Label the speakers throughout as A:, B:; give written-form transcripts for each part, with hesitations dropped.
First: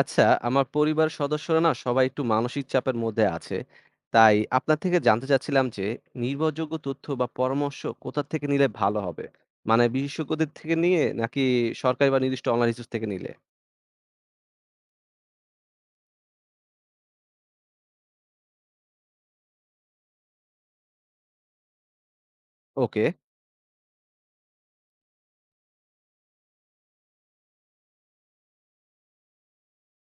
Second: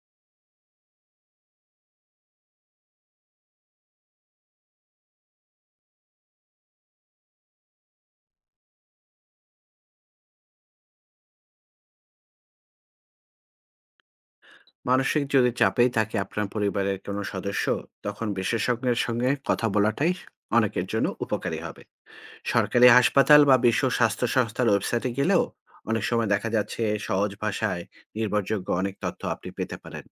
A: আচ্ছা, আমার পরিবারের সদস্যরা না সবাই একটু মানসিক চাপের মধ্যে আছে। তাই আপনার থেকে জানতে চাচ্ছিলাম যে নির্ভরযোগ্য তথ্য বা পরামর্শ কোথা থেকে নিলে ভালো হবে? মানে বিশেষজ্ঞদের থেকে নিয়ে নাকি সরকারি বা নির্দিষ্ট অনলাইন রিসোর্স থেকে নিলে?
B: মানসিক যদি চাপেই থাকে আপনার পরিবারের কোনো সদস্য তখন বিশেষজ্ঞের সঙ্গে কথা বলাটাই অনেকের জন্য উপকারী হবে। সরকারি
A: ওকে,
B: হাসপাতাল বা বিশ্ব স্বাস্থ্য সংস্থার ওয়েবসাইটে গেলেও অনেক সময় দেখা যাচ্ছে সহজ ভাষায় নির্ভরযোগ্য অনেক তথ্য আপনি পেতে পারেন।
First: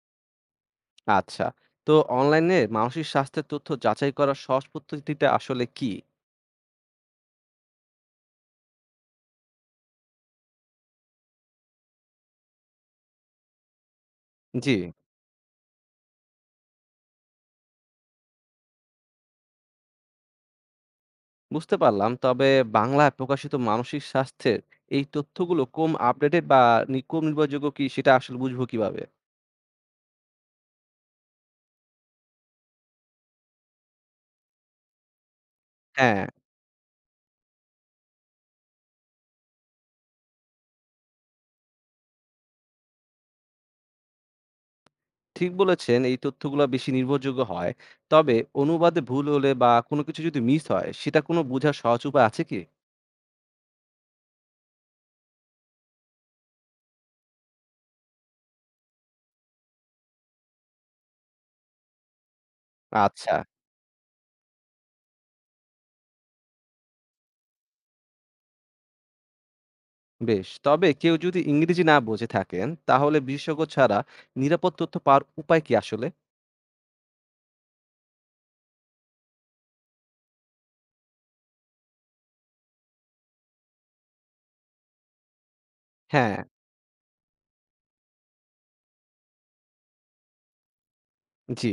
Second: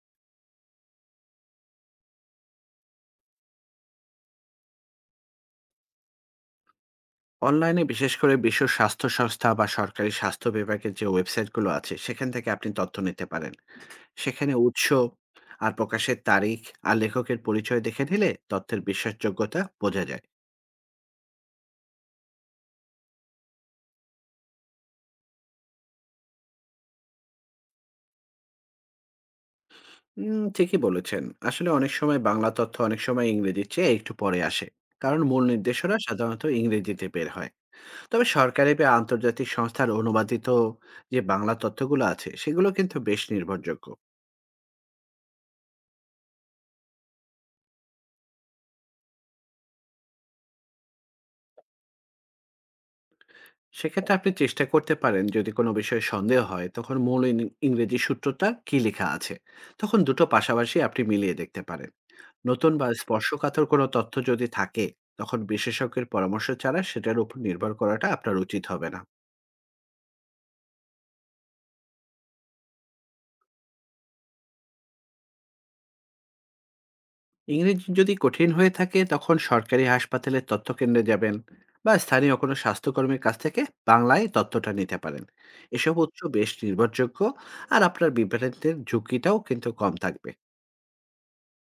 A: আচ্ছা। তো অনলাইনে মানসিক স্বাস্থ্যের তথ্য যাচাই করার সহজ পদ্ধতিটা আসলে কি?
B: অনলাইনে বিশেষ করে বিশ্ব স্বাস্থ্য সংস্থা বা সরকারি স্বাস্থ্য বিভাগের যে ওয়েবসাইটগুলো আছে সেখান থেকে আপনি তথ্য নিতে পারেন। সেখানে
A: জি,
B: উৎস আর প্রকাশের তারিখ আর লেখকের পরিচয় দেখে নিলে তথ্যের বিশ্বাসযোগ্যতা বোঝা যায়।
A: বুঝতে পারলাম। তবে বাংলায় প্রকাশিত মানসিক স্বাস্থ্যের এই তথ্যগুলো কম আপডেটেড বা কম নির্ভরযোগ্য কি সেটা আসলে বুঝবো কিভাবে?
B: ঠিকই বলেছেন। আসলে অনেক সময় বাংলা তথ্য অনেক সময় ইংরেজির চেয়ে একটু পরে আসে। কারণ মূল নির্দেশনা
A: হ্যাঁ।
B: সাধারণত ইংরেজিতে বের হয়। তবে সরকারি বা আন্তর্জাতিক সংস্থার অনুবাদিত যে বাংলা তথ্যগুলো আছে, সেগুলো কিন্তু বেশ নির্ভরযোগ্য।
A: ঠিক বলেছেন, এই তথ্যগুলা বেশি নির্ভরযোগ্য হয়। তবে অনুবাদে ভুল হলে বা কোনো কিছু যদি মিস হয়, সেটা কোনো বোঝার সহজ উপায় আছে কি?
B: সেক্ষেত্রে আপনি চেষ্টা করতে পারেন, যদি কোনো বিষয়ে সন্দেহ হয়, তখন মূল ইংরেজি সূত্রটা কী লেখা আছে? তখন দুটো পাশাপাশি আপনি মিলিয়ে দেখতে পারেন। নতুন বা
A: আচ্ছা,
B: স্পর্শকাতর কোনো তথ্য যদি থাকে, তখন বিশেষজ্ঞের পরামর্শ ছাড়া সেটার উপর নির্ভর করাটা আপনার উচিত হবে না।
A: বেশ। তবে কেউ যদি ইংরেজি না বুঝে থাকেন, তাহলে বিশেষজ্ঞ ছাড়া নিরাপদ তথ্য পাওয়ার উপায় কি আসলে?
B: ইংরেজি যদি কঠিন হয়ে থাকে তখন সরকারি হাসপাতালের তথ্যকেন্দ্রে যাবেন বা স্থানীয় কোনো স্বাস্থ্যকর্মীর কাছ থেকে বাংলায় তথ্যটা নিতে পারেন। এসব উৎস
A: হ্যাঁ,
B: বেশ নির্ভরযোগ্য, আর আপনার বিভ্রান্তির ঝুঁকিটাও কিন্তু কম থাকবে।
A: জি।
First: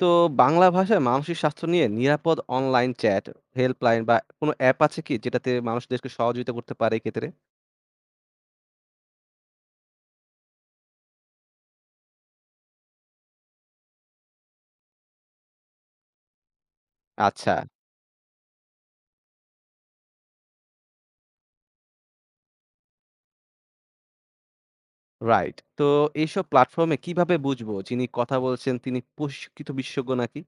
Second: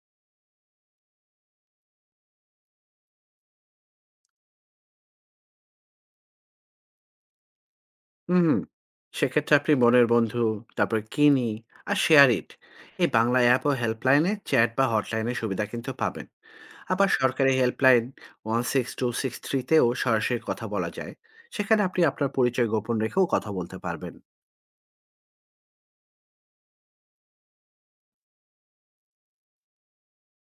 A: তো বাংলা ভাষায় মানসিক স্বাস্থ্য নিয়ে নিরাপদ অনলাইন চ্যাট, হেল্পলাইন বা কোনো অ্যাপ আছে কি, যেটাতে মানুষদেরকে সহযোগিতা করতে পারে এক্ষেত্রে?
B: হুম সেক্ষেত্রে আপনি মনের বন্ধু, তারপর কিনি, আর শেয়ার ইট, এই বাংলা অ্যাপ ও হেল্পলাইনে চ্যাট বা হটলাইনের সুবিধা কিন্তু পাবেন। আবার
A: আচ্ছা,
B: সরকারি helpline one six two six থ্রিতেও সরাসরি কথা বলা যায়। সেখানে আপনি আপনার পরিচয় গোপন রেখেও কথা বলতে পারবেন।
A: রাইট। তো এইসব প্ল্যাটফর্মে কিভাবে বুঝবো যিনি কথা বলছেন তিনি প্রশিক্ষিত বিশেষজ্ঞ নাকি?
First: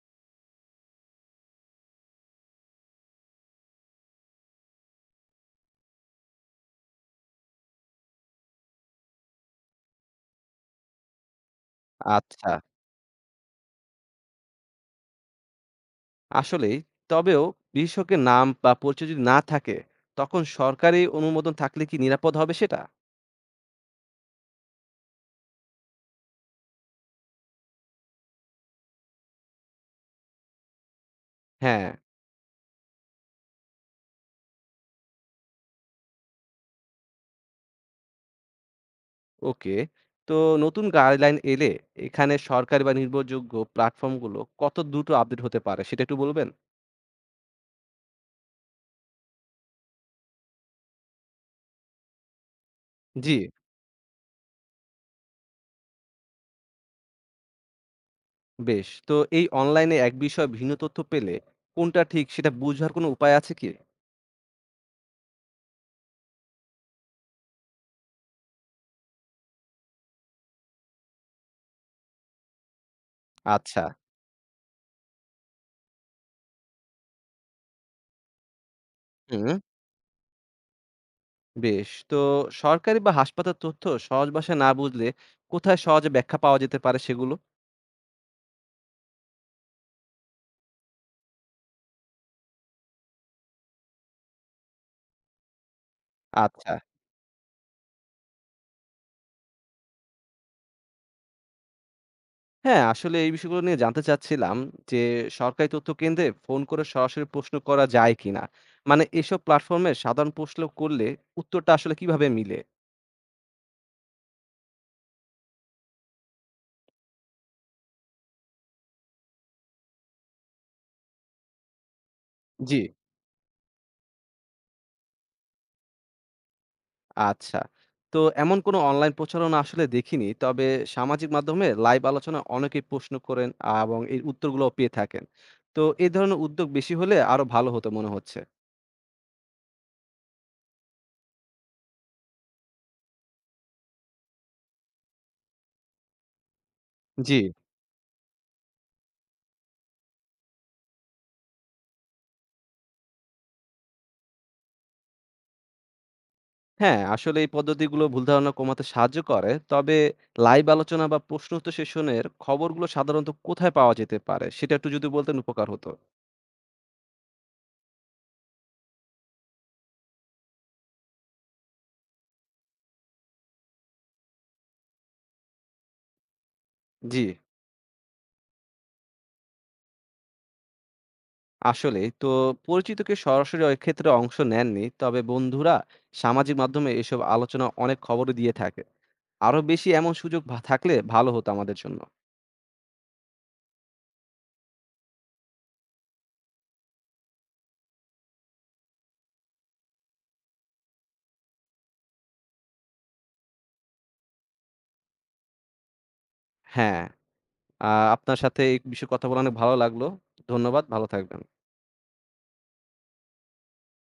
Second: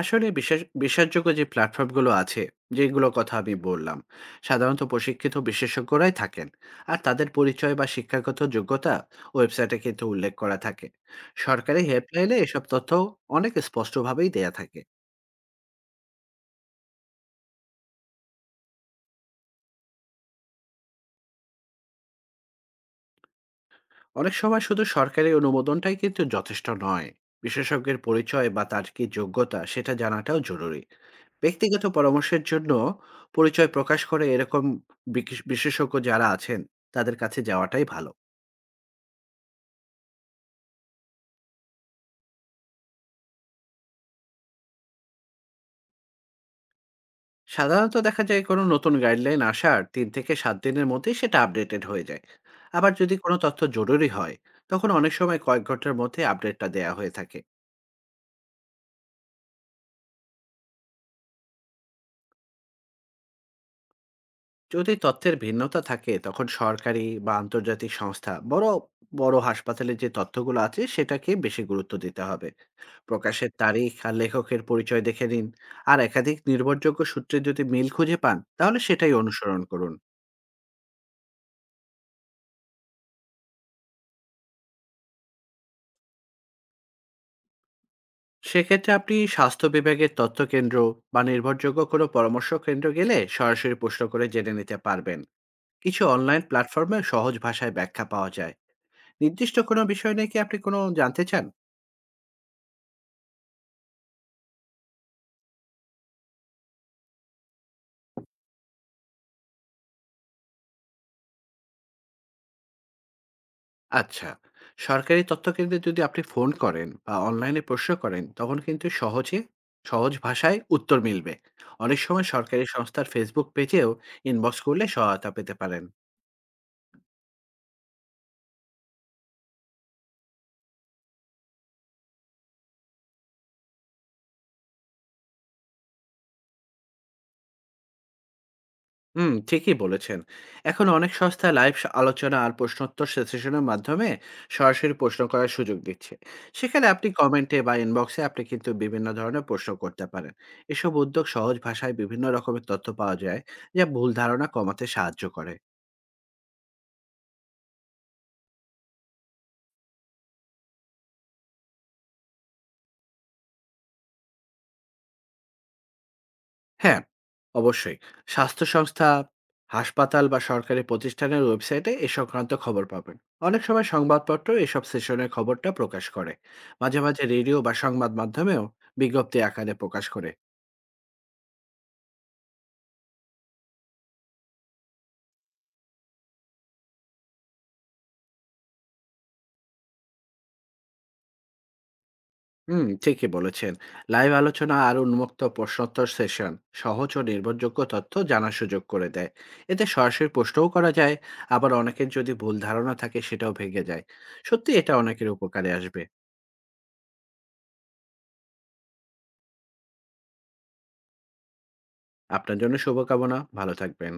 B: আসলে বিশ্বাসযোগ্য যে প্ল্যাটফর্মগুলো আছে, যেগুলোর কথা আমি বললাম, সাধারণত প্রশিক্ষিত বিশেষজ্ঞরাই থাকেন। আর তাদের পরিচয় বা শিক্ষাগত যোগ্যতা ওয়েবসাইটে কিন্তু উল্লেখ করা থাকে। সরকারি হেল্পলাইনে
A: আচ্ছা,
B: এসব তথ্য অনেক স্পষ্টভাবেই দেয়া থাকে।
A: আসলেই। তবেও বিশেষজ্ঞের নাম বা পরিচয় যদি না থাকে, তখন সরকারি অনুমোদন থাকলে কি নিরাপদ হবে সেটা?
B: অনেক সময় শুধু সরকারি অনুমোদনটাই কিন্তু যথেষ্ট নয়, বিশেষজ্ঞের পরিচয় বা তার কি যোগ্যতা সেটা জানাটাও জরুরি। ব্যক্তিগত
A: হ্যাঁ,
B: পরামর্শের জন্য পরিচয় প্রকাশ করে এরকম বিশেষজ্ঞ যারা আছেন তাদের কাছে যাওয়াটাই ভালো।
A: ওকে। তো নতুন গাইডলাইন এলে এখানে সরকারি বা নির্ভরযোগ্য প্ল্যাটফর্মগুলো কত দ্রুত আপডেট হতে পারে সেটা একটু বলবেন?
B: সাধারণত দেখা যায় কোনো নতুন গাইডলাইন আসার 3 থেকে 7 দিনের মধ্যেই সেটা আপডেটেড হয়ে যায়। আবার যদি
A: জি,
B: কোনো তথ্য জরুরি হয় তখন অনেক সময় কয়েক ঘন্টার মধ্যে আপডেটটা দেয়া হয়ে থাকে।
A: বেশ। তো এই অনলাইনে এক বিষয়ে ভিন্ন তথ্য পেলে কোনটা ঠিক সেটা বুঝার কোনো উপায় আছে কি?
B: যদি তথ্যের ভিন্নতা থাকে তখন সরকারি বা আন্তর্জাতিক সংস্থা, বড় বড় হাসপাতালের যে তথ্যগুলো আছে সেটাকে বেশি গুরুত্ব দিতে হবে। প্রকাশের
A: আচ্ছা,
B: তারিখ আর লেখকের পরিচয় দেখে নিন, আর একাধিক নির্ভরযোগ্য সূত্রে যদি মিল খুঁজে পান তাহলে সেটাই
A: হুম,
B: অনুসরণ করুন।
A: বেশ। তো সরকারি বা হাসপাতাল তথ্য সহজ ভাষায় না বুঝলে কোথায় সহজে ব্যাখ্যা পাওয়া যেতে পারে সেগুলো?
B: সেক্ষেত্রে আপনি স্বাস্থ্য বিভাগের তথ্য কেন্দ্র বা নির্ভরযোগ্য কোনো পরামর্শ কেন্দ্র গেলে সরাসরি প্রশ্ন করে জেনে নিতে পারবেন। কিছু অনলাইন
A: আচ্ছা।
B: প্ল্যাটফর্মে সহজ ভাষায় ব্যাখ্যা পাওয়া যায়। নির্দিষ্ট কোনো বিষয় নিয়ে কি আপনি কোনো জানতে চান?
A: হ্যাঁ, আসলে এই বিষয়গুলো নিয়ে জানতে চাচ্ছিলাম যে, সরকারি তথ্য কেন্দ্রে ফোন করে সরাসরি প্রশ্ন করা যায় কিনা? মানে এসব প্ল্যাটফর্মে সাধারণ প্রশ্ন করলে উত্তরটা আসলে কিভাবে মিলে?
B: আচ্ছা, সরকারি তথ্য কেন্দ্রে যদি আপনি ফোন করেন বা অনলাইনে প্রশ্ন করেন তখন কিন্তু সহজ ভাষায় উত্তর মিলবে। অনেক সময় সরকারি
A: জি।
B: সংস্থার ফেসবুক পেজেও ইনবক্স করলে সহায়তা পেতে পারেন।
A: আচ্ছা। তো এমন কোনো অনলাইন প্রচারণা আসলে দেখিনি। তবে সামাজিক মাধ্যমে লাইভ আলোচনায় অনেকেই প্রশ্ন করেন এবং এর উত্তরগুলোও পেয়ে থাকেন। তো এই ধরনের উদ্যোগ বেশি হলে আরো ভালো হতো মনে হচ্ছে।
B: ঠিকই বলেছেন। এখন অনেক সংস্থা লাইভ আলোচনা আর প্রশ্নোত্তর সেশনের মাধ্যমে সরাসরি প্রশ্ন করার সুযোগ দিচ্ছে। সেখানে আপনি
A: জি।
B: কমেন্টে বা ইনবক্সে আপনি কিন্তু বিভিন্ন ধরনের প্রশ্ন করতে পারেন। এসব উদ্যোগ সহজ ভাষায় বিভিন্ন রকমের তথ্য পাওয়া যায়, যা ভুল ধারণা কমাতে সাহায্য করে।
A: হ্যাঁ, আসলে এই পদ্ধতিগুলো ভুল ধারণা কমাতে সাহায্য করে। তবে লাইভ আলোচনা বা প্রশ্নোত্তর সেশনের খবরগুলো সাধারণত কোথায় পাওয়া যেতে পারে? সেটা একটু যদি বলতেন উপকার হতো।
B: হ্যাঁ, অবশ্যই। স্বাস্থ্য সংস্থা, হাসপাতাল বা সরকারি প্রতিষ্ঠানের ওয়েবসাইটে এ সংক্রান্ত খবর পাবেন। অনেক সময় সংবাদপত্র এসব সেশনের খবরটা প্রকাশ করে। মাঝে,
A: জি,
B: মাঝে রেডিও বা সংবাদ মাধ্যমেও বিজ্ঞপ্তি আকারে প্রকাশ করে।
A: আসলেই। তো পরিচিত কেউ সরাসরি এক্ষেত্রে অংশ নেননি। তবে বন্ধুরা সামাজিক মাধ্যমে এসব আলোচনা অনেক খবরই দিয়ে থাকে। আরো বেশি এমন সুযোগ থাকলে ভালো হতো আমাদের জন্য।
B: ঠিকই বলেছেন। লাইভ আলোচনা আর উন্মুক্ত প্রশ্নোত্তর সেশন সহজ ও নির্ভরযোগ্য তথ্য জানার সুযোগ করে দেয়। এতে সরাসরি প্রশ্নও করা যায়, আবার অনেকের যদি ভুল ধারণা থাকে সেটাও ভেঙে যায়। সত্যি এটা অনেকের উপকারে আসবে।
A: হ্যাঁ, আ আপনার সাথে এই বিষয়ে কথা বলে অনেক ভালো লাগলো। ধন্যবাদ, ভালো থাকবেন।
B: আপনার জন্য শুভকামনা। ভালো থাকবেন।